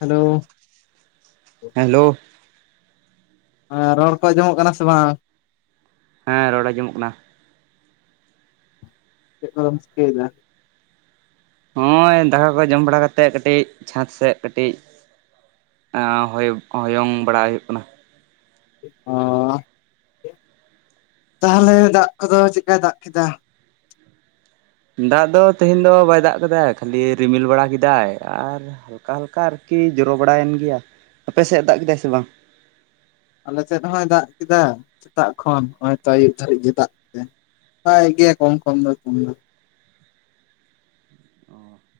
Hello hello ᱟ... ᱨᱚᱲ ᱠᱚ ᱟᱸᱡᱚᱢᱚᱜ ᱠᱟᱱᱟ ᱥᱮ ᱵᱟᱝ ᱦᱮᱸ ᱨᱚᱲ ᱟᱸᱡᱚᱢᱚᱜ ᱠᱟᱱᱟ ᱪᱮᱫ ᱠᱚ ᱫᱚᱢ ᱪᱤᱠᱟᱹᱭ ᱮᱫᱟ ᱱᱚᱜ-ᱚᱭ ᱫᱟᱠᱟ ᱠᱚ ᱡᱚᱢ ᱵᱟᱲᱟ ᱠᱟᱛᱮ ᱠᱟᱹᱴᱤᱡ ᱪᱷᱟᱸᱛ ᱥᱮᱫ ᱠᱟᱹᱴᱤᱡ ᱟᱸ... ᱦᱳᱭ ᱦᱳᱭᱳᱝ ᱵᱟᱲᱟ ᱦᱩᱭᱩᱜ ᱠᱟᱱᱟ ᱚᱸᱻ ᱛᱟᱦᱚᱞᱮ ᱫᱟᱜ ᱠᱚᱫᱚ ᱪᱮᱫᱠᱟᱭ ᱫᱟᱜ ᱠᱮᱫᱟ ᱫᱟᱜ ᱫᱚ ᱛᱮᱦᱮᱧ ᱫᱚ ᱵᱟᱭ ᱫᱟᱜ ᱟᱠᱟᱫᱟᱭ ᱠᱷᱟᱹᱞᱤ ᱨᱤᱢᱤᱞ ᱵᱟᱲᱟ ᱠᱮᱫᱟᱭ ᱟᱨ ᱦᱟᱞᱠᱟ ᱦᱟᱞᱠᱟ ᱟᱨᱠᱤ ᱡᱳᱨᱳ ᱵᱟᱲᱟᱭᱮᱱ ᱜᱮᱭᱟ, ᱟᱯᱮ ᱥᱮᱫ ᱫᱟᱜ ᱠᱮᱫᱟᱭ ᱥᱮ ᱵᱟᱝ ᱟᱞᱮ ᱥᱮᱫ ᱫᱚ ᱦᱟᱸᱜ-ᱟᱭ ᱫᱟᱜ ᱠᱮᱫᱟ ᱥᱮᱛᱟᱜ ᱠᱷᱚᱱ ᱱᱚᱜ-ᱚᱭ ᱛᱚ ᱟᱹᱭᱩᱵ ᱫᱷᱟᱹᱨᱤᱡ ᱜᱮ ᱫᱟᱜ ᱠᱮᱫᱟ ᱫᱟᱜ ᱮᱫ ᱜᱮᱭᱟ ᱠᱳᱢ-ᱠᱳᱢ ᱫᱚ [unintelligible]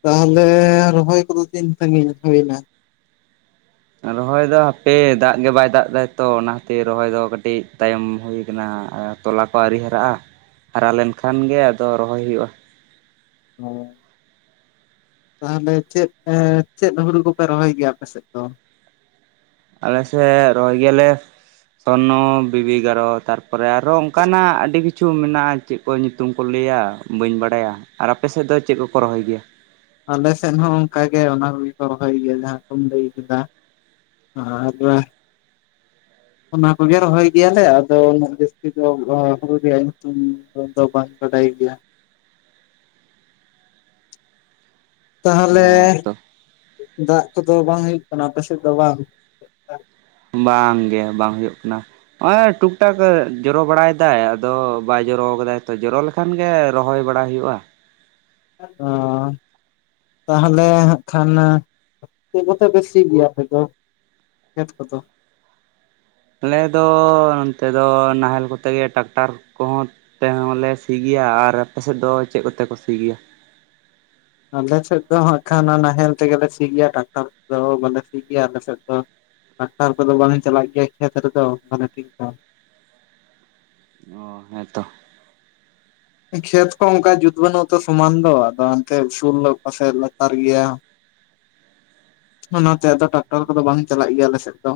ᱛᱟᱦᱚᱞᱮ ᱨᱚᱦᱚᱭ ᱠᱚ ᱫᱚ ᱛᱤᱱ ᱥᱟᱺᱜᱤᱧ ᱦᱩᱭ ᱮᱱᱟ ᱨᱚᱦᱚᱭ ᱫᱚ ᱦᱟᱯᱮ ᱫᱟᱜ ᱜᱮ ᱵᱟᱭ ᱫᱟᱜ ᱮᱫᱟᱭ ᱛᱚ ᱚᱱᱟ ᱠᱷᱟᱹᱛᱤᱨ ᱨᱚᱦᱚᱭ ᱫᱚ ᱠᱟᱹᱴᱤᱡ ᱛᱟᱭᱚᱢ ᱦᱩᱭ ᱟᱠᱟᱱᱟ ᱟᱨ ᱛᱚᱞᱟ ᱠᱳ ᱟᱹᱣᱨᱤ ᱦᱟᱨᱟᱜ-ᱟ ᱦᱟᱨᱟ ᱞᱮᱱ ᱠᱷᱟᱱ ᱜᱮ ᱟᱫᱚ ᱨᱚᱦᱚᱭ ᱦᱩᱭᱩᱜ-ᱟ ᱚᱸ ᱛᱟᱦᱚᱞᱮ ᱪᱮᱫ, ᱟᱸ... ᱪᱮᱫ ᱦᱩᱲᱩ ᱠᱚ ᱯᱮ ᱨᱚᱦᱚᱭ ᱜᱮᱭᱟ ᱟᱯᱮ ᱥᱮᱫ ᱫᱚ ᱟᱞᱮ ᱥᱮᱫ ᱨᱚᱦᱚᱭ ᱜᱮᱭᱟ ᱞᱮ ᱥᱳᱱᱳ ᱵᱤᱵᱤᱜᱟᱨᱚ ᱛᱟᱨᱯᱚᱨᱮ ᱟᱨᱦᱚᱸ ᱚᱱᱠᱟᱱᱟᱜ ᱟᱹᱰᱤ ᱠᱤᱪᱷᱩ ᱢᱮᱱᱟᱜ-ᱟ ᱪᱮᱫ ᱠᱚ ᱧᱩᱛᱩᱢ ᱠᱚ ᱞᱟᱹᱭᱟ ᱵᱟᱹᱧ ᱵᱟᱲᱟᱭᱟ, ᱟᱨ ᱟᱯᱮ ᱥᱮᱫ ᱫᱚ ᱪᱮᱫ ᱠᱚᱠᱚ ᱨᱚᱦᱚᱭ ᱜᱮᱭᱟ ᱟᱞᱮᱥᱮᱫ ᱦᱚᱸ ᱚᱱᱠᱟᱜᱮ ᱚᱱᱟ ᱠᱚᱜᱮ ᱠᱚ ᱨᱚᱦᱚᱭ ᱜᱮᱭᱟ ᱡᱟᱦᱟᱸ ᱠᱚᱢ ᱞᱟᱹᱭ ᱠᱮᱫᱟ ᱟᱨ [inaudible] ᱚᱱᱟ ᱠᱚᱜᱮ ᱨᱚᱦᱚᱭ ᱜᱮᱭᱟᱞᱮ ᱟᱫᱚ ᱩᱱᱟᱹᱜ ᱡᱟᱹᱥᱛᱤ ᱫᱚ ᱦᱩᱲᱩ ᱨᱮᱭᱟᱜ ᱧᱩᱛᱩᱢ ᱫᱚ ᱵᱟᱝ ᱵᱟᱰᱟᱭ ᱜᱮᱭᱟ ᱛᱟᱦᱚᱞᱮ ᱦᱮᱸ ᱛᱚ ᱫᱟᱜ ᱠᱚᱫᱚ ᱵᱟᱝ ᱦᱩᱭᱩᱜ ᱠᱟᱱᱟ ᱟᱯᱮᱥᱮᱫ ᱫᱚ ᱵᱟᱝ ᱵᱟᱝ ᱜᱮ ᱵᱟᱝ ᱦᱩᱭᱩᱜ ᱠᱟᱱᱟ ᱱᱚᱜ-ᱚᱭ ᱴᱩᱠ ᱴᱟᱠ ᱡᱚᱨᱳ ᱵᱟᱲᱟᱭ ᱮᱫᱟᱭ ᱟᱫᱚ ᱵᱟᱭ ᱡᱚᱨᱳ ᱟᱠᱟᱫᱟᱭ ᱛᱚ ᱡᱚᱨᱳ ᱞᱮᱠᱷ.... ᱠᱷᱟᱱ ᱜᱮ ᱨᱚᱦᱚᱭ ᱵᱟᱲᱟ ᱦᱩᱭᱩᱜ-ᱟ᱾ ᱚᱸ ᱛᱟᱦᱚᱞᱮ ᱦᱟᱸᱜ ᱠᱷᱟᱱ ᱪᱮᱫ ᱠᱚᱛᱮ ᱯᱮ ᱥᱤ ᱜᱮᱭᱟ ᱟᱯᱮ ᱫᱚ? ᱠᱷᱮᱛ ᱠᱚᱫᱚ᱾ ᱟᱞᱮ ᱫᱚ ᱱᱚᱱᱛᱮ ᱫᱚ ᱱᱟᱦᱮᱞ ᱠᱚᱛᱮ ᱜᱮ ᱴᱟᱠᱴᱟᱨ ᱠᱚᱦᱚᱸᱼᱼ ᱛᱮᱦᱚᱸ ᱞᱮ ᱥᱤ ᱜᱮᱭᱟ ᱟᱨ ᱟᱯᱮ ᱥᱮᱫ ᱫᱚ ᱪᱮᱫ ᱠᱚᱛᱮ ᱠᱚ ᱥᱤ ᱜᱮᱭᱟ? ᱟᱞᱮ ᱥᱮᱫ ᱫᱚ ᱦᱟᱸᱜᱠᱷᱟᱱ ᱱᱟᱦᱮᱞ ᱛᱮᱜᱮᱞᱮ ᱥᱤ ᱜᱮᱭᱟ ᱴᱟᱠᱴᱟᱨ ᱛᱮ ᱫᱚ ᱵᱟᱞᱮ ᱥᱤ ᱜᱮᱭᱟ ᱟᱞᱮ ᱥᱮᱫ ᱫᱚᱼᱼ ᱴᱟᱠᱴᱟᱨ ᱠᱚᱫᱚ ᱵᱟᱝ ᱪᱟᱞᱟᱜ ᱜᱮᱭᱟ ᱠᱷᱮᱛ ᱨᱮᱫᱚ ᱢᱟᱱᱮ ᱴᱷᱤᱠ ᱴᱟᱟᱠ᱾ ᱚᱻ ᱦᱮᱸ ᱛᱚ᱾ ᱠᱷᱮᱛ ᱠᱚ ᱚᱱᱠᱟ ᱡᱩᱛ ᱵᱟᱹᱱᱩᱜ-ᱟ ᱛᱚ ᱥᱚᱢᱟᱱ ᱫᱚ ᱟᱫᱚ ᱦᱟᱱᱛᱮ ᱩᱥᱩᱞ ᱚᱠᱟ ᱥᱮᱡ ᱞᱟᱛᱟᱨ ᱜᱮᱭᱟ᱾ ᱚᱱᱟᱛᱮ ᱟᱫᱚ ᱴᱟᱠᱴᱟᱨ ᱠᱚᱫᱚ ᱵᱟᱝ ᱪᱟᱞᱟᱜ ᱜᱮᱭᱟ ᱟᱞᱮ ᱥᱮᱫ ᱫᱚ᱾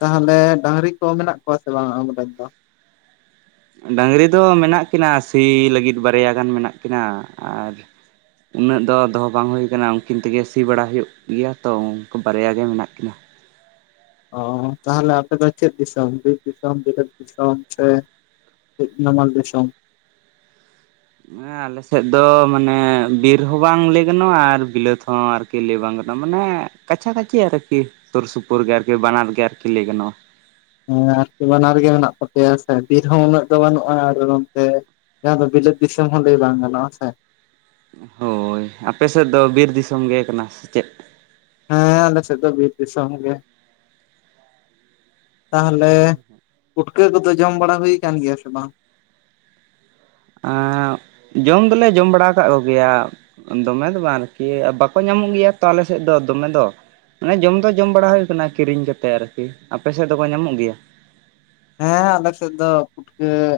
ᱛᱟᱦᱚᱞᱮ ᱰᱟᱝᱨᱤ ᱠᱚ ᱢᱮᱱᱟᱜ ᱠᱚᱣᱟ ᱥᱮ ᱵᱟᱝ ᱟᱢᱨᱮᱱ ᱫᱚ? ᱰᱟᱝᱨᱤ ᱫᱚ ᱢᱮᱱᱟᱜ ᱠᱤᱱᱟ ᱥᱤ ᱞᱟᱹᱜᱤᱫ ᱵᱟᱨᱭᱟ ᱜᱟᱱ ᱢᱮᱱᱟᱜ ᱠᱤᱱᱟ, ᱟᱨᱼᱼ ᱩᱱᱟᱹᱜ ᱫᱚ ᱫᱚᱦᱚ ᱵᱟᱝ ᱦᱩᱭ ᱠᱟᱱᱟ ᱩᱱᱠᱤᱱ ᱛᱮᱜᱮ ᱥᱤ ᱵᱟᱲᱟ ᱦᱩᱭᱩᱜ ᱜᱮᱭᱟ ᱛᱚ ᱩᱱᱠᱩ ᱵᱟᱨᱭᱟ ᱜᱮ ᱢᱮᱱᱟᱜ ᱠᱤᱱᱟ᱾ ᱚᱻ ᱛᱟᱦᱚᱞᱮ ᱟᱯᱮ ᱫᱚ ᱪᱮᱫ ᱫᱤᱥᱚᱢ ᱵᱤᱨ ᱫᱤᱥᱚᱢ, ᱵᱤᱞᱟᱹᱛ ᱫᱤᱥᱚᱢ ᱥᱮᱼᱼ ᱠᱟᱹᱡ ᱱᱟᱢᱟᱞ ᱫᱤᱥᱚᱢ᱾ ᱦᱮᱸ ᱟᱞᱮ ᱥᱮᱫ ᱫᱚ ᱢᱟᱱᱮ ᱵᱤᱨ ᱦᱚᱸ ᱵᱟᱝ ᱞᱟᱹᱭ ᱜᱟᱱᱚᱜ-ᱟ, ᱟᱨ ᱵᱤᱞᱟᱹᱛ ᱦᱚᱸ ᱟᱨᱠᱤᱼᱼ ᱠᱤ ᱞᱟᱹᱭ ᱵᱟᱝ ᱜᱟᱱᱚᱜᱼᱟ ᱢᱟᱱᱮ ᱠᱟᱪᱷᱟ ᱠᱟᱪᱷᱤ ᱟᱨᱠᱤ ᱥᱩᱨ ᱥᱩᱯᱩᱨ ᱜᱮ ᱟᱨᱠᱤ ᱵᱟᱱᱟᱨ ᱜᱮ ᱟᱨᱠᱤ ᱞᱟᱹᱭ ᱜᱟᱱᱚᱜ-ᱟ᱾ ᱦᱮᱸ ᱟᱨᱠᱤ ᱵᱟᱱᱟᱨ ᱜᱮ ᱢᱮᱱᱟᱜ ᱛᱟᱯᱮᱭᱟ ᱦᱮᱸ ᱥᱮ ᱵᱤᱨ ᱦᱚᱸ ᱩᱱᱟᱹᱜ ᱫᱚ ᱵᱟᱹᱱᱩᱜ-ᱟ, ᱟᱨ ᱱᱚᱱᱛᱮᱼᱼ ᱡᱟᱦᱟᱸ ᱫᱚ ᱵᱤᱞᱟᱹᱛ ᱫᱤᱥᱚᱢ ᱦᱚᱸ ᱞᱟᱹᱭ ᱵᱟᱝ ᱜᱟᱱᱚᱜ-ᱟ ᱦᱮᱸ ᱥᱮ? ᱦᱳᱭ, ᱟᱯᱮ ᱥᱮᱫ ᱫᱚ ᱵᱤᱨ ᱫᱤᱥᱚᱢ ᱜᱮ ᱠᱟᱱᱟ ᱥᱮ ᱪᱮᱫ? ᱦᱮᱸ ᱟᱞᱮ ᱥᱮᱫ ᱫᱚ ᱵᱤᱨ ᱫᱤᱥᱚᱢ ᱜᱮ᱾ ᱛᱟᱦᱚᱞᱮ ᱯᱩᱴᱠᱟᱹ ᱠᱚᱫᱚ ᱡᱚᱢ ᱵᱟᱲᱟ ᱦᱩᱭ ᱠᱟᱱᱟ ᱜᱮᱭᱟ ᱥᱮ ᱵᱟᱝ? ᱟᱸ ᱡᱚᱢ ᱫᱚᱞᱮ ᱡᱚᱢ ᱵᱟᱲᱟ ᱠᱟᱫ ᱠᱚ ᱜᱮᱭᱟ᱾ ᱫᱚᱢᱮ ᱫᱚ ᱵᱟᱝ ᱟᱨᱠᱤ ᱵᱟᱠᱚ ᱧᱟᱢᱚᱜ ᱜᱮᱭᱟ ᱛᱚ ᱟᱞᱮ ᱥᱮᱫ ᱫᱚ ᱫᱚᱢᱮ ᱫᱚ᱾ ᱢᱟᱱᱮ ᱡᱚᱢ ᱫᱚ ᱡᱚᱢ ᱵᱟᱲᱟ ᱦᱩᱭ ᱠᱟᱱᱟ ᱠᱤᱨᱤᱧ ᱠᱟᱛᱮ ᱟᱨᱠᱤ, ᱟᱯᱮ ᱥᱮᱫ ᱫᱚᱠᱚ ᱧᱟᱢᱚᱜ ᱜᱮᱭᱟ? ᱦᱮᱸ ᱟᱞᱮ ᱥᱮᱫ ᱫᱚ ᱯᱩᱴᱼᱼ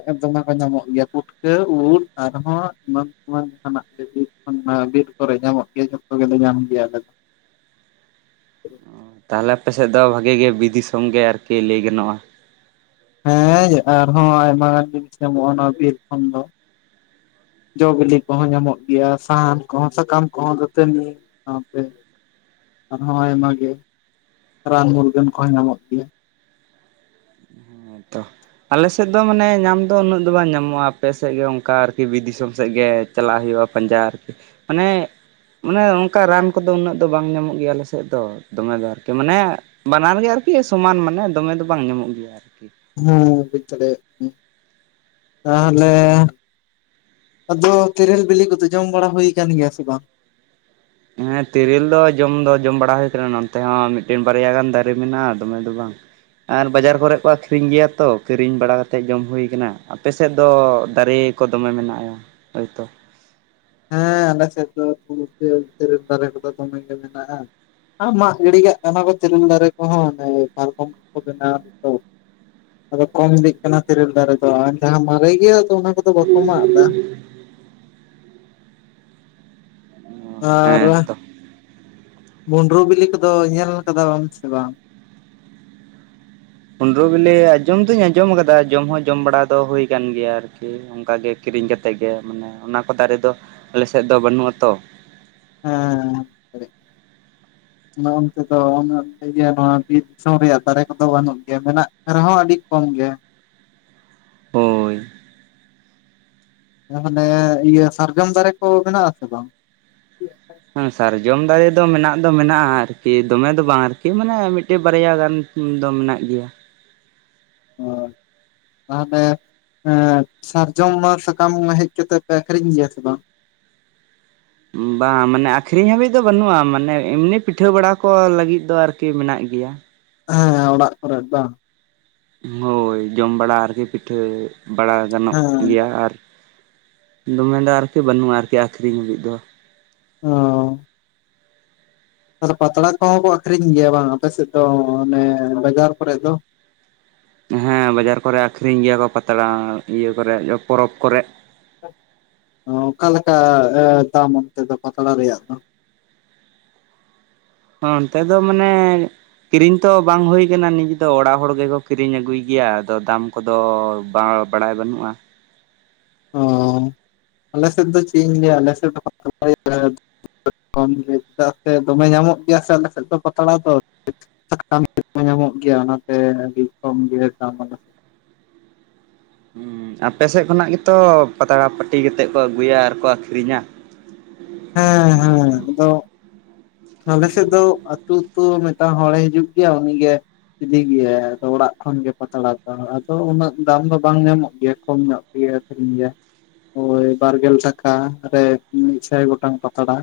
ᱠᱟᱹ ᱫᱚᱢᱮ ᱠᱚ ᱧᱟᱢᱚᱜ ᱜᱮᱭᱟ ᱯᱩᱴᱠᱟᱹ ᱩᱫ ᱟᱨᱦᱚᱸ ᱮᱢᱟᱱ ᱮᱢᱟᱱ ᱛᱮᱱᱟᱜ ᱡᱟᱦᱟᱱᱟᱜ ᱜᱮ ᱠᱚᱼᱼ ᱚᱱᱟ ᱵᱤᱨ ᱠᱚᱨᱮ ᱧᱟᱢᱚᱜ ᱜᱮᱭᱟ ᱡᱚᱛᱚ ᱜᱮᱞᱮ ᱧᱟᱢ ᱜᱮᱭᱟ ᱟᱞᱮ ᱫᱚ᱾ ᱛᱟᱦᱚᱞᱮ ᱟᱯᱮ ᱥᱮᱫ ᱫᱚ ᱵᱷᱟᱜᱮ ᱜᱮ ᱵᱤ ᱫᱤᱥᱚᱝ ᱜᱮ ᱟᱨᱠᱤ ᱞᱟᱹᱭ ᱜᱟᱱᱚᱜ-ᱟ? ᱦᱮᱸ ᱟᱨᱦᱚᱸ ᱟᱭᱢᱟ ᱡᱤᱱᱤᱥ ᱧᱟᱢᱚᱜ-ᱟ ᱚᱱᱟ ᱵᱤᱨ ᱠᱷᱚᱱ ᱫᱚ᱾ ᱡᱚ ᱵᱤᱞᱤ ᱠᱚᱦᱚᱸ ᱧᱟᱢᱚᱜ ᱜᱮᱭᱟ ᱥᱟᱦᱟᱱ ᱠᱚᱦᱚᱸ, ᱥᱟᱠᱟᱢ ᱠᱚᱦᱚᱸ, ᱫᱟᱹᱛᱟᱹᱱᱤ, ᱼᱼ ᱥᱟᱸᱣᱛᱮ ᱟᱨᱦᱚᱸ ᱟᱭᱢᱟ ᱜᱮ ᱨᱟᱱ ᱢᱩᱨᱜᱟᱹᱱ ᱠᱚ ᱦᱚᱸ ᱧᱟᱢᱚᱜ ᱜᱮᱭᱟᱼᱼ ᱦᱮᱸᱛᱚ ᱟᱞᱮ ᱥᱮᱫ ᱫᱚ ᱢᱟᱱᱮ ᱧᱟᱢ ᱫᱚ ᱩᱱᱟᱹᱜ ᱫᱚ ᱵᱟᱝ ᱧᱟᱢᱚᱜ-ᱟ ᱟᱯᱮ ᱥᱮᱫ ᱜᱮ ᱚᱱᱠᱟ ᱟᱨᱠᱤ ᱵᱤᱨ ᱫᱤᱥᱚᱢ ᱥᱮᱫ ᱜᱮᱼᱼ ᱪᱟᱞᱟᱜ ᱦᱩᱭᱩᱜ-ᱟ ᱯᱟᱸᱡᱟᱡ ᱢᱟᱱᱮᱼᱼ ᱢᱟᱱᱮ ᱚᱱᱠᱟ ᱨᱟᱱ ᱠᱚᱫᱚ ᱩᱱᱟᱹᱜ ᱫᱚ ᱵᱟᱝ ᱧᱟᱢᱚᱜ ᱜᱮᱭᱟ ᱟᱞᱮ ᱥᱮᱫ ᱫᱚ᱾ ᱫᱚᱢᱮ ᱫᱚ ᱟᱨᱠᱤ ᱢᱟᱱᱮ ᱵᱟᱱᱟᱨ ᱜᱮ ᱟᱨᱠᱤ ᱥᱚᱢᱟᱱ ᱢᱟᱱᱮ ᱫᱚᱢᱮ ᱫᱚ ᱵᱟᱝ ᱧᱟᱢᱚᱜ ᱜᱮᱭᱟ ᱟᱨᱠᱤ᱾ ᱦᱮᱸ ᱵᱩᱡᱽ ᱫᱟᱲᱮᱭ-ᱟᱜ ᱠᱟᱱᱤᱧ ᱛᱟᱦᱚᱞᱮᱼᱼ ᱟᱫᱚ ᱛᱮᱨᱤᱞ ᱵᱤᱞᱤ ᱠᱚᱫᱚ ᱡᱚᱢ ᱵᱟᱲᱟ ᱦᱩᱭ ᱠᱟᱱ ᱜᱮᱭᱟ ᱥᱮ ᱵᱟᱝ? ᱦᱮᱸ ᱛᱤᱨᱤᱞ ᱫᱚ ᱡᱚᱢ ᱫᱚ ᱡᱚᱢ ᱵᱟᱲᱟ ᱦᱩᱭ ᱟᱠᱟᱱᱟ ᱱᱚᱛᱮ ᱦᱚᱸ ᱢᱤᱫᱴᱮᱱ ᱵᱟᱨᱭᱟ ᱜᱟᱱ ᱫᱟᱨᱮ ᱢᱮᱱᱟᱜ-ᱟ ᱫᱚᱢᱮ ᱫᱚ ᱵᱟᱝ᱾ ᱟᱨ ᱵᱟᱡᱟᱨ ᱠᱚᱨᱮ ᱠᱚ ᱟᱠᱷᱨᱤᱧ ᱜᱮᱭᱟ ᱛᱚ ᱠᱤᱨᱤᱧ ᱵᱟᱲᱟ ᱠᱟᱛᱮᱫ ᱡᱚᱢ ᱦᱩᱭ ᱟᱠᱟᱱᱟ, ᱟᱯᱮ ᱥᱮᱫ ᱫᱚ ᱫᱟᱨᱮᱼᱼ ᱠᱚ ᱫᱚᱢᱮ ᱢᱮᱱᱟᱜ ᱟᱭᱟ ᱦᱳᱭ ᱛᱚ᱾ ᱦᱮᱸ ᱟᱞᱮ ᱥᱮᱫ ᱫᱚ [inaudible] ᱛᱤᱨᱤᱞ ᱫᱟᱨᱮ ᱠᱚᱫᱚ ᱫᱚᱢᱮ ᱜᱮ ᱢᱮᱱᱟᱜ-ᱟ᱾ ᱟᱸ ᱢᱟᱜ ᱜᱤᱰᱤ ᱠᱟᱜ ᱠᱟᱱᱟ ᱠᱚ ᱛᱤᱨᱤᱞ ᱫᱟᱨᱮ ᱠᱚᱦᱚᱸ ᱚᱱᱮ ᱯᱟᱨᱠᱚᱢ ᱠᱚᱠᱚ ᱵᱮᱱᱟᱣ ᱮᱫᱟ ᱛᱚ᱾ ᱟᱫᱚ ᱠᱚᱢ ᱤᱫᱤᱜ ᱠᱟᱱᱟ ᱛᱤᱨᱤᱞ ᱫᱟᱨᱮ ᱫᱚ ᱡᱟᱦᱟᱸ ᱢᱟᱨᱮ ᱜᱮᱭᱟ ᱚᱱᱟ ᱠᱚᱫᱚ ᱵᱟᱠᱚ ᱢᱟᱜ ᱫᱟ᱾ ᱦᱮᱸ ᱟᱨᱻ ᱛᱚ ᱢᱩᱸᱰᱨᱩ ᱵᱤᱞᱤ ᱠᱚᱫᱚ ᱧᱮᱞ ᱠᱟᱫᱟ ᱵᱮᱱ ᱥᱮ ᱵᱟᱝ? ᱢᱩᱱᱰᱨᱳ ᱵᱤᱞᱤ ᱟᱸᱡᱚᱢ ᱫᱩᱧ ᱟᱸᱡᱚᱢ ᱟᱠᱟᱫᱟ ᱡᱚᱢ ᱦᱚᱸ ᱡᱚᱢ ᱵᱟᱲᱟ ᱫᱚ ᱦᱩᱭ ᱟᱠᱟᱱ ᱜᱮᱭᱟ ᱟᱨᱠᱤ᱾ ᱚᱝᱱᱠᱟ ᱜᱮ ᱠᱤᱨᱤᱧ ᱠᱟᱛᱮᱫ ᱜᱮ ᱢᱟᱱᱮ ᱚᱱᱟ ᱠᱚ ᱫᱟᱨᱮ ᱫᱚ ᱟᱞᱮ ᱥᱮᱫ ᱫᱚ ᱵᱟᱹᱱᱩᱜ-ᱟ ᱛᱚ᱾ ᱦᱮᱸ-ᱦᱮᱸ-ᱦᱮᱸ [inaudible] ᱚᱱᱮ ᱚᱱᱛᱮ ᱫᱚ ᱚᱱᱮ ᱤᱭᱟᱹ ᱱᱚᱣᱟ ᱵᱤᱨ ᱫᱤᱥᱚᱢ ᱨᱮᱭᱟᱜ ᱫᱟᱨᱮ ᱠᱚ ᱫᱚ ᱵᱟᱹᱱᱩᱜ ᱜᱮᱭᱟ ᱢᱮᱱᱟᱜ ᱨᱮ ᱦᱚᱸ ᱟᱹᱰᱤ ᱠᱚᱢ ᱜᱮᱭᱟ᱾ ᱦᱳᱭ᱾ ᱟᱨ ᱢᱟᱱᱮ ᱤᱭᱟᱹ ᱥᱟᱨᱡᱚᱢ ᱫᱟᱨᱮ ᱠᱩ ᱢᱮᱱᱟᱜ ᱟᱥᱮ ᱵᱟᱝ? ᱦᱮᱸ ᱥᱟᱨᱡᱚᱢ ᱫᱟᱨᱮ ᱫᱚ ᱢᱮᱱᱟᱜ ᱫᱚ ᱢᱮᱱᱟᱜᱼᱟ ᱟᱨᱠᱤ ᱫᱚᱢᱮ ᱫᱚ ᱵᱟᱝ ᱟᱨᱠᱤ ᱢᱟᱱᱮ ᱢᱤᱫ ᱴᱮᱱ ᱵᱟᱨᱭᱟ ᱜᱟᱱ᱾ ᱫᱚᱢ ᱢᱮᱱᱟᱜ ᱜᱮᱭᱟ᱾ ᱦ [unintelligible] ᱛᱟᱦᱚᱞᱮ ᱥᱟᱨᱡᱚᱢ ᱢᱟ ᱥᱟᱠᱟᱢ ᱠᱚᱢᱟ ᱦᱮᱡ ᱠᱟᱛᱮ ᱯᱮ ᱟᱠᱷᱨᱤᱧ ᱜᱮᱭᱟ ᱥᱮ ᱵᱟᱝ? ᱵᱟᱝᱟ ᱢᱟᱱᱮ ᱟᱹᱠᱷᱨᱤᱧ ᱦᱟᱹᱵᱤᱡ ᱫᱚ ᱵᱟᱹᱱᱩᱜᱼᱟ ᱢᱟᱱᱮ ᱮᱢᱱᱤ ᱯᱤᱴᱷᱟᱹ ᱵᱟᱲᱟ ᱠᱚ ᱞᱟᱹᱜᱤᱫ ᱫᱚ ᱟᱨᱠᱤ ᱢᱮᱱᱟᱜ ᱜᱮᱭᱟ᱾ ᱦᱮᱸ ᱦᱮᱸ ᱚᱲᱟᱜ ᱠᱚᱨᱮ ᱫᱚ ᱦᱚᱭ ᱡᱚᱢ ᱵᱟᱲᱟ ᱟᱨᱠᱤ ᱯᱤᱴᱷᱟᱹ ᱵᱟᱲᱟ ᱜᱟᱱᱚᱜ ᱦᱮᱸ ᱜᱮᱭᱟ ᱟᱨᱼᱼ ᱫᱚᱢᱮ ᱫᱚ ᱟᱨᱠᱤ ᱵᱟᱹᱱᱩᱜᱼᱟ ᱟᱨᱠᱤ ᱟᱹᱠᱷᱨᱤᱧ ᱦᱟᱹᱵᱤᱡ ᱫᱚ᱾ ᱚᱻ ᱟᱨ ᱯᱟᱛᱲᱟ ᱠᱚᱦᱚᱸ ᱠᱚ ᱟᱹᱠᱷᱨᱤᱧ ᱜᱮᱭᱟ ᱵᱟᱝ ᱟᱯᱮ ᱥᱮᱫ ᱫᱚ ᱚᱱᱮ ᱵᱟᱡᱟᱨ ᱠᱚᱨᱮ ᱫᱚ? ᱦᱮᱸ ᱵᱟᱡᱟᱨ ᱠᱚᱨᱮ ᱟᱹᱠᱷᱨᱤᱧ ᱜᱮᱭᱟ ᱠᱚ ᱯᱟᱛᱲᱟ ᱤᱭᱟᱹ ᱠᱚᱨᱮ ᱯᱚᱨᱚᱵᱽ ᱠᱚᱨᱮ᱾ ᱚᱠᱟ ᱞᱮᱠᱟ ᱫᱟᱢ ᱚᱱᱛᱮ ᱫᱚ ᱯᱟᱛᱲᱟ ᱨᱮᱭᱟᱜ ᱫᱚ? ᱚᱱᱛᱮ ᱫᱚ ᱢᱟᱱᱮᱼᱼ ᱠᱤᱨᱤᱧ ᱛᱚ ᱵᱟᱝ ᱦᱩᱭ ᱟᱠᱟᱱᱟ ᱱᱤᱡᱮ ᱫᱚ ᱚᱲᱟᱜ ᱦᱚᱲ ᱜᱮᱠᱚ ᱠᱤᱨᱤᱧ ᱟᱹᱜᱩᱭ ᱜᱮᱭᱟ ᱟᱫᱚ ᱫᱟᱢᱼᱼ ᱠᱚᱫᱚ ᱵᱟᱝ ᱵᱟᱲᱟᱭ ᱵᱟᱹᱱᱩᱜᱼᱟ ᱚᱸ ᱟᱞᱮ ᱥᱮᱫ ᱫᱚ ᱪᱮᱫ ᱤᱧ ᱞᱟᱹᱭᱟ ᱟᱞᱮ [unintelligible] ᱠᱚᱢ ᱛᱮ ᱮᱫᱟᱜ ᱥᱮ ᱫᱚᱢᱮ ᱧᱟᱢᱚᱜ ᱜᱮᱭᱟ ᱥᱮ ᱟᱞᱮ ᱥᱮᱫ ᱫᱚ ᱯᱟᱛᱲᱟ ᱫᱚ᱾ ᱥᱟᱠᱟᱢ ᱛᱮᱫ ᱦᱚᱸ ᱧᱟᱢᱚᱜ ᱜᱮᱭᱟ ᱚᱱᱟᱛᱮ ᱟᱹᱰᱤ ᱠᱚᱢ ᱜᱮ ᱥᱮᱫ ᱟᱯᱮ ᱥᱮᱫ ᱠᱷᱚᱱᱟᱜ ᱜᱮᱛᱚ ᱯᱟᱛᱲᱟ ᱯᱟᱹᱴᱤ ᱠᱟᱛᱮᱫ ᱠᱚ ᱟᱹᱜᱩᱭᱟ ᱟᱨᱠᱚ ᱟᱹᱠᱷᱨᱤᱧᱟ᱾ ᱦᱮᱸ ᱦᱮᱸ ᱟᱫᱚᱼᱼ ᱟᱞᱮ ᱥᱮᱫ ᱫᱚ ᱟᱹᱛᱩ ᱟᱹᱛᱩ ᱢᱤᱫᱴᱟᱝ ᱦᱚᱲᱮ ᱦᱤᱡᱩᱜ ᱜᱮᱭᱟ ᱩᱱᱤᱜᱮᱼᱼ ᱤᱫᱤ ᱜᱮᱭᱟᱭ ᱟᱫᱚ ᱚᱲᱟᱜ ᱠᱷᱚᱱ ᱜᱮ ᱯᱟᱛᱲᱟ ᱫᱚ ᱟᱫᱚ ᱩᱱᱟᱹᱜ ᱫᱟᱢ ᱫᱚ ᱵᱟᱝ ᱧᱟᱢᱚᱜ ᱜᱮᱭᱟ ᱠᱚᱢ ᱧᱚᱜᱼᱼ ᱤᱭᱟ ᱟᱹᱠᱷᱨᱤᱧ ᱜᱮᱭᱟ ᱵᱟᱨᱜᱮᱞ ᱴᱟᱠᱟ ᱨᱮ ᱢᱤᱫᱥᱟᱭ ᱜᱚᱴᱟᱝ ᱯᱟᱛᱲᱟ᱾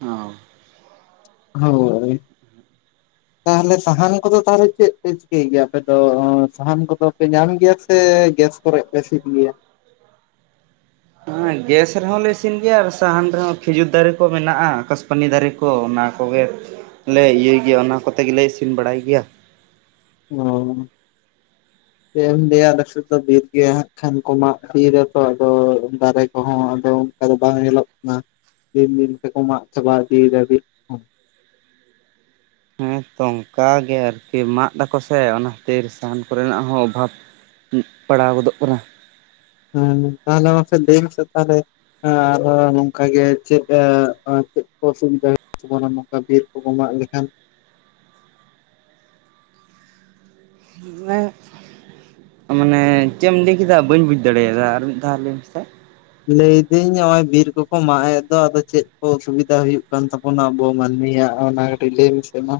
ᱚᱸᱻ ᱦᱚᱭ᱾ ᱛᱟᱦᱚᱞᱮ ᱥᱟᱦᱟᱱ ᱠᱚᱫᱚ ᱛᱟᱦᱚᱞᱮ ᱪᱮᱫ ᱯᱮ ᱪᱤᱠᱟᱹᱭ ᱜᱮᱭᱟ ᱟᱯᱮ ᱫᱚ ᱥᱟᱦᱟᱱ ᱠᱚᱫᱚ ᱯᱮ ᱧᱟᱢ ᱜᱮᱭᱟ ᱥᱮ ᱜᱮᱥᱼᱼ ᱠᱚᱨᱮ ᱯᱮ ᱥᱤᱱ ᱜᱮᱭᱟ? ᱦᱮᱸ ᱜᱮᱥ ᱨᱮᱦᱚᱸ ᱞᱮ ᱤᱥᱤᱱ ᱜᱮᱭᱟ ᱟᱨ ᱥᱟᱦᱟᱱ ᱨᱮᱦᱚᱸ ᱠᱷᱤᱡᱩᱨ ᱫᱟᱨᱮ ᱠᱚ ᱢᱮᱱᱟᱜ-ᱟ ᱠᱟᱥᱯᱟᱱᱤ ᱫᱟᱨᱮᱼᱼ ᱠᱚ ᱚᱱᱟ ᱠᱚᱜᱮ ᱞᱮ ᱤᱭᱟᱹᱭ ᱜᱮᱭᱟ ᱚᱱᱟ ᱠᱚᱛᱮ ᱜᱮᱞᱮ ᱤᱥᱤᱱ ᱵᱟᱲᱟᱭ ᱜᱮᱭᱟ᱾ ᱚᱸᱻ᱾ ᱪᱮᱫ ᱮᱢ ᱞᱟᱭᱟ ᱟᱞᱮᱥᱮᱫ ᱫᱚ ᱵᱤᱨ ᱜᱮᱭᱟ ᱠᱷᱟᱱ ᱠᱚ ᱢᱟᱜ ᱵᱤᱨ ᱨᱮᱛᱚ ᱟᱫᱚ ᱫᱟᱨᱮ ᱠᱚᱦᱚᱸ ᱟᱫᱚᱼᱼ ᱟᱫᱚ ᱵᱟᱝ ᱧᱮᱞᱚᱜ ᱠᱟᱱᱟ ᱫᱤᱱ ᱫᱤᱱ ᱛᱮᱠᱚ ᱢᱟᱜ ᱪᱟᱵᱟ ᱤᱫᱤᱭᱮᱫᱟ ᱵᱤᱨ᱾ ᱠᱚᱦᱚᱸ ᱦᱮᱸ ᱛᱚ ᱚᱱᱠᱟ ᱜᱮ ᱟᱨᱠᱤ ᱢᱟᱜ ᱮᱫᱟᱠᱚ ᱥᱮ ᱚᱱᱟ ᱠᱷᱟᱹᱛᱤᱨ ᱥᱟᱦᱟᱱ ᱠᱚᱨᱮᱱᱟᱜ ᱦᱚᱸ ᱚᱵᱷᱟᱵᱽ᱾ ᱦᱩᱸ ᱯᱟᱲᱟᱣ ᱜᱚᱫᱚᱜ ᱠᱟᱱᱟ᱾ ᱦᱮᱸ ᱛᱟᱦᱚᱞᱮ ᱢᱟ ᱞᱟᱹᱭᱢᱥ ᱛᱟᱦᱚᱞᱮ [inaudible] ᱟᱨᱦᱚᱸ ᱱᱚᱝᱠᱟ ᱜᱮ ᱪᱮᱫ ᱪᱮᱫ ᱚᱥᱩᱵᱤᱫᱟ ᱦᱩᱭᱩᱜ ᱛᱟᱵᱚᱱᱟ ᱱᱚᱝᱠᱟ ᱵᱤᱨ᱾ ᱠᱚ ᱢᱟᱜ ᱞᱮᱠᱷᱟᱱᱼᱼ ᱢᱟᱱᱮ ᱪᱮᱫ ᱮᱢ ᱞᱟᱹᱭ ᱠᱮᱫᱟ ᱵᱟᱹᱧ ᱵᱩᱡ ᱫᱟᱲᱮᱭᱟᱫᱟ ᱟᱨ ᱢᱤᱫ ᱫᱷᱟᱣ ᱞᱟᱹᱭ ᱢᱮᱥᱮ? ᱞᱟᱹᱭᱫᱟᱹᱧ ᱱᱚᱜ-ᱚᱭ ᱵᱤᱨ ᱠᱚᱠᱚ ᱢᱟᱜ ᱮᱫ ᱫᱚ ᱟᱫᱚ ᱪᱮᱫ ᱠᱚ ᱚᱥᱩᱵᱤᱫᱟ ᱦᱩᱭᱩᱜ ᱠᱟᱱ ᱛᱟᱼᱼ ᱚᱱᱟ ᱵᱚ ᱢᱟᱹᱱᱢᱤ ᱚᱱᱟ ᱠᱟᱴᱤᱡ ᱞᱟᱹᱭ ᱢᱮᱥᱮ ᱢᱟ?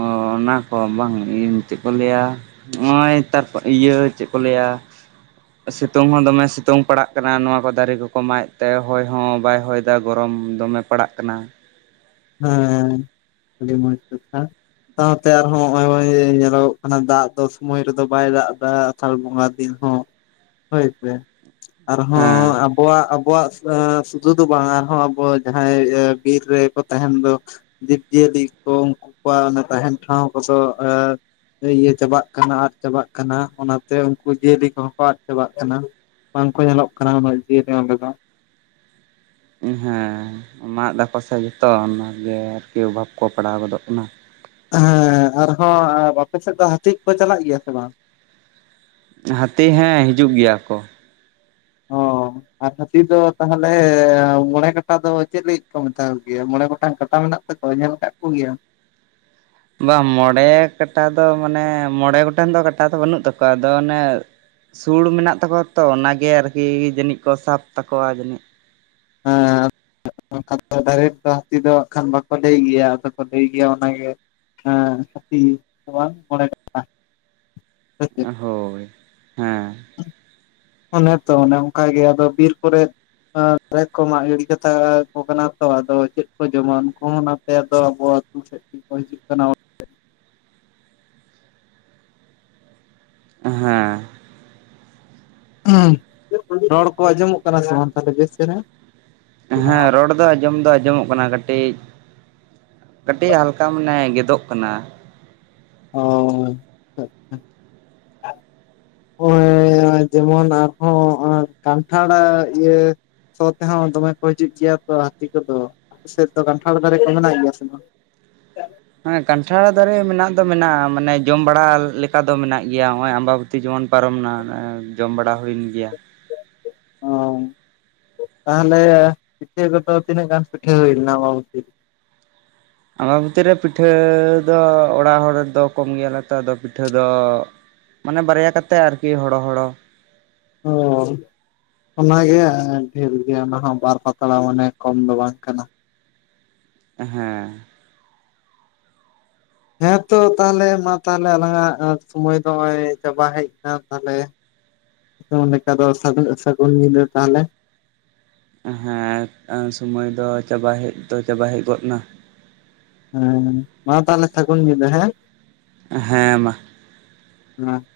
ᱚ ᱚᱱᱟ ᱠᱚ ᱵᱟᱝ ᱪᱮᱫ ᱠᱚ ᱞᱟᱹᱭᱟ? ᱱᱚᱜ-ᱚᱭ ᱛᱟᱨᱯᱚᱨ ᱤᱭᱟᱹ ᱪᱮᱫ ᱠᱚ ᱞᱟᱹᱭᱟ? ᱥᱤᱛᱩᱝ ᱦᱚᱸ ᱫᱚᱢᱮ ᱥᱤᱛᱩᱝ ᱯᱟᱲᱟᱜ ᱠᱟᱱᱟ ᱱᱚᱣᱟ ᱠᱚ ᱫᱟᱨᱮ ᱠᱚᱠᱚ ᱢᱟᱜ ᱛᱮ ᱦᱚᱭ ᱦᱚᱸ ᱵᱟᱭ ᱦᱚᱭᱼᱼ ᱮᱫᱟ ᱜᱚᱨᱚᱢ ᱫᱚᱢᱮ ᱯᱟᱲᱟᱜ ᱠᱟᱱᱟ᱾ ᱦᱮᱸ ᱟᱹᱰᱤ ᱢᱚᱡᱽ ᱠᱟᱛᱷᱟ᱾ ᱥᱟᱶᱛᱮ ᱟᱨᱦᱚᱸ ᱱᱚᱜᱼᱚᱭ ᱧᱮᱞᱚᱜᱚᱜ ᱠᱟᱱᱟ ᱫᱟᱜ ᱫᱚ ᱥᱩᱢᱚᱭ ᱨᱮᱫᱚ ᱵᱟᱭ ᱫᱟᱜ ᱫᱟ ᱯᱷᱟᱞ ᱵᱚᱸᱜᱟ ᱫᱤᱱ ᱦᱚᱸ ᱦᱚᱭ ᱥᱮ ᱟᱨᱦᱚᱸ ᱦᱮᱸ ᱟᱵᱚᱣᱟᱜᱼᱼ ᱟᱵᱚᱣᱟᱜ ᱮ ᱥᱩᱫᱷᱩ ᱫᱚ ᱵᱟᱝ ᱟᱨᱦᱚᱸ ᱟᱵᱚ ᱡᱟᱦᱟᱸᱭ ᱵᱤᱨ ᱨᱮ ᱛᱟᱦᱮᱱ ᱫᱚ ᱡᱤᱵᱽ-ᱡᱤᱭᱟᱹᱞᱤ ᱠᱚ ᱩᱱᱠᱩ ᱠᱚᱣᱟᱜ ᱛᱟᱦᱮᱱ ᱴᱷᱟᱶ ᱠᱚᱫᱚ ᱤᱭᱟᱹ ᱪᱟᱵᱟᱜ ᱠᱟᱱᱟ ᱟᱫ ᱪᱟᱵᱟᱜ ᱠᱟᱱᱟ ᱚᱱᱟᱛᱮ ᱩᱱᱠᱩ ᱡᱤᱭᱟᱹᱞᱤ ᱠᱚᱦᱚᱸ ᱠᱚ ᱟᱫ ᱪᱟᱵᱟᱜ ᱠᱟᱱᱟ᱾ ᱵᱟᱝᱠᱚ ᱧᱮᱞᱚᱜ ᱠᱟᱱᱟ ᱩᱱᱟᱹᱜ ᱡᱤᱭᱟᱹᱞᱤ ᱚᱸᱰᱮ ᱫᱚ᱾ ᱦᱮᱸ ᱢᱟᱜ ᱮᱫᱟᱠᱚ ᱥᱮ ᱡᱚᱛᱚ ᱚᱱᱟᱛᱮ ᱜᱮ ᱟᱨᱠᱤ ᱚᱵᱷᱟᱵᱽ ᱠᱚ ᱯᱟᱲᱟᱣ ᱜᱚᱫᱚᱜ ᱠᱟᱱᱟ᱾ ᱦᱮᱸ ᱟᱨᱦᱚᱸ ᱟᱯᱮ ᱥᱮᱫ ᱫᱚ ᱦᱟᱹᱛᱤ ᱠᱚ ᱠᱚ ᱪᱟᱞᱟᱜ ᱜᱮᱭᱟ ᱥᱮ ᱵᱟᱝ? ᱦᱟᱛᱤ ᱦᱮᱸ ᱦᱤᱡᱩᱜ ᱜᱮᱭᱟ ᱠᱚ᱾ ᱦᱚᱸ᱾ ᱟᱨ ᱦᱟᱹᱛᱤ ᱫᱚ ᱛᱟᱦᱚᱞᱮ ᱢᱚᱬᱮ ᱠᱟᱴᱟ ᱫᱚ ᱪᱮᱫ ᱞᱟᱹᱜᱤᱫ ᱠᱚ ᱢᱮᱛᱟᱣ ᱜᱮᱭᱟ ᱢᱚᱬᱮ ᱜᱚᱴᱟᱝ ᱠᱟᱴᱟ ᱢᱮᱱᱟᱜ ᱛᱟᱠᱚᱣᱟ ᱧᱮᱞ ᱠᱟᱜ ᱠᱚᱜᱮᱭᱟᱢ? ᱵᱟᱝ ᱢᱚᱬᱮ ᱠᱟᱴᱟ ᱫᱚ ᱢᱟᱱᱮ ᱢᱚᱬᱮ ᱜᱚᱴᱮᱱ ᱫᱚ ᱠᱟᱴᱟ ᱫᱚ ᱵᱟᱹᱱᱩᱜ ᱛᱟᱠᱚᱣᱟ ᱟᱫᱚ ᱚᱱᱮ ᱥᱩᱲ ᱢᱮᱱᱟᱜ ᱛᱟᱠᱚᱣᱟ ᱛᱚ ᱚᱱᱟᱜᱮ ᱟᱨᱠᱤ ᱡᱟᱹᱱᱤᱡ ᱠᱚ ᱥᱟᱵ ᱛᱟᱠᱚᱣᱟ ᱡᱟᱹᱱᱤᱡ᱾ ᱦᱮᱸ ᱠᱷᱟᱱ ᱰᱟᱭᱨᱮᱴ ᱫᱚ ᱦᱟᱹᱛᱤ ᱫᱚ ᱦᱟᱜᱠᱷᱟᱱ ᱵᱟᱠᱚ ᱞᱟᱹᱭ ᱜᱮᱭᱟ ᱟᱫᱚ ᱠᱚ ᱞᱟᱹᱭ ᱜᱮᱭᱟ ᱚᱱᱟᱜᱮ ᱦᱮᱸ ᱦᱟᱹᱛᱤ ᱫᱚ ᱵᱟᱝ ᱢᱚᱬᱮ ᱜᱚᱴᱟ᱾ ᱦᱳᱭ ᱦᱮᱸ᱾ ᱚᱱᱮ ᱛᱚ ᱚᱱᱮ ᱚᱱᱠᱟᱜᱮ ᱟᱫᱚ ᱵᱤᱨ ᱠᱚᱨᱮ ᱫᱟᱨᱮ ᱠᱚ ᱢᱟᱜ ᱜᱤᱲᱤ ᱠᱟᱛᱟ ᱠᱚ ᱠᱟᱱᱟ ᱛᱚ ᱟᱫᱚ ᱪᱮᱫ ᱠᱚ ᱡᱚᱢᱟ ᱩᱱᱠᱩ ᱦᱚᱸ ᱚᱱᱟ ᱛᱮ ᱟᱫᱚ ᱟᱵᱚ ᱟᱹᱛᱩ ᱥᱮᱫ ᱠᱚ ᱠᱚ ᱦᱤᱡᱩᱜ ᱠᱟᱱᱟ᱾ ᱦᱮᱸ᱾ [unintelligible] ᱨᱚᱲ ᱠᱚ ᱟᱸᱡᱚᱢᱚᱜ ᱠᱟᱱᱟ ᱥᱮ ᱵᱟᱝ ᱛᱟᱦᱞᱮ ᱵᱮᱥ ᱪᱮᱨᱦᱟ᱾ ᱦᱮᱸ ᱨᱚᱲ ᱫᱚ ᱟᱸᱡᱚᱢ ᱫᱚ ᱟᱸᱡᱚᱢᱚᱜ ᱠᱟᱱᱟ ᱠᱟᱹᱴᱤᱡ ᱠᱟᱹᱴᱤᱡ ᱦᱟᱞᱠᱟ ᱢᱟᱱᱮ ᱜᱮᱫᱚᱜ ᱠᱟᱱᱟ᱾ ᱚᱻ ᱟᱪᱪᱷᱟ ᱦᱟᱜ-ᱚᱭ ᱡᱮᱢᱚᱱ ᱟᱨᱦᱚᱸ ᱮ ᱠᱟᱱᱴᱷᱟᱲ ᱤᱭᱟᱹ ᱥᱚ ᱛᱮᱦᱚᱸ ᱫᱚᱢᱮ ᱠᱚ ᱦᱤᱡᱩᱜ ᱜᱮᱭᱟ ᱛᱚ ᱦᱟᱹᱛᱤ ᱠᱚᱫᱚ ᱟᱯᱮ ᱥᱮᱫ ᱫᱚ ᱠᱟᱱᱴᱷᱟᱲ ᱫᱟᱨᱮ ᱠᱚ ᱢᱮᱱᱟᱜ ᱜᱮᱭᱟ ᱥᱮ ᱵᱟᱝ? ᱦᱮ ᱠᱟᱱᱴᱷᱟᱲ ᱫᱟᱨᱮ ᱢᱮᱱᱟᱜ ᱫᱚ ᱢᱮᱱᱟᱜ-ᱟ ᱢᱟᱱᱮ ᱡᱚᱢ ᱵᱟᱲᱟ ᱞᱮᱠᱟ ᱫᱚ ᱢᱮᱱᱟᱜ ᱜᱮᱭᱟ ᱦᱚᱜ-ᱚᱭ ᱟᱢᱵᱟ ᱵᱚᱛᱤ ᱡᱮᱢᱚᱱ ᱯᱟᱨᱚᱢᱮᱱᱟ ᱡᱚᱢ ᱵᱟᱲᱟ ᱦᱩᱭᱮᱱ ᱜᱮᱭᱟ᱾ ᱚ ᱛᱟᱦᱚᱞᱮ ᱯᱤᱴᱷᱟᱹ ᱠᱚᱫᱚ ᱛᱤᱱᱟᱹᱜ ᱜᱟᱱ ᱯᱤᱴᱷᱟᱹ ᱦᱩᱭ ᱞᱮᱱᱟ ᱟᱢᱵᱟᱵᱚᱛᱤ ᱨᱮ᱾ ᱟᱢᱵᱟᱵᱚᱛᱤ ᱨᱮ ᱯᱤᱴᱷᱟᱹ ᱫᱚ ᱚᱲᱟᱜ ᱦᱚᱲᱫᱚ ᱠᱚᱢ ᱜᱮᱭᱟᱞᱮ ᱛᱚᱫᱚ ᱯᱤᱴᱷᱟᱹ ᱫᱚ ᱢᱟᱱᱮ ᱵᱟᱨᱭᱟ ᱠᱟᱛᱮ ᱟᱨᱠᱤ ᱦᱚᱲᱚ ᱦᱚᱲᱚ᱾ ᱚᱻ ᱚᱱᱟᱜᱮ ᱰᱷᱮᱨ ᱜᱮᱭᱟ ᱚᱱᱟ ᱦᱚᱸ ᱵᱟᱨ ᱯᱟᱛᱲᱟ ᱢᱟᱱᱮ ᱠᱚᱢ ᱫᱚ ᱵᱟᱝ ᱠᱟᱱᱟ᱾ ᱦᱮᱸ᱾ ᱦᱮ ᱛᱚ ᱛᱟᱦᱚᱞᱮ ᱢᱟ ᱛᱟᱦᱚᱞᱮ ᱟᱞᱟᱝᱟᱜ ᱥᱚᱢᱚᱭ ᱫᱚ ᱱᱚᱜᱚᱭ ᱪᱟᱵᱟ ᱦᱮᱡ ᱟᱠᱟᱱᱟ ᱛᱟᱦᱞᱮ [unintelligible] ᱞᱮᱠᱟ ᱫᱚ ᱥᱟ ᱥᱟ. ᱜᱩᱱ ᱧᱤᱫᱟ. ᱛᱟᱦᱞᱮ᱾ ᱦᱮᱸ ᱥᱩᱢᱟᱹᱭ ᱫᱚ ᱪᱟᱵᱟ ᱦᱮᱡ ᱫᱚ ᱪᱟᱵᱟ ᱦᱮᱡ ᱜᱚᱫ ᱱᱟ᱾ ᱦᱮᱸ ᱢᱟ ᱛᱟᱦᱞᱮ ᱥᱟᱹᱜᱩᱱ ᱧᱤᱫᱟᱹ ᱦᱮᱸ᱾ ᱦᱮᱸ ᱢᱟ᱾ [unintelligible]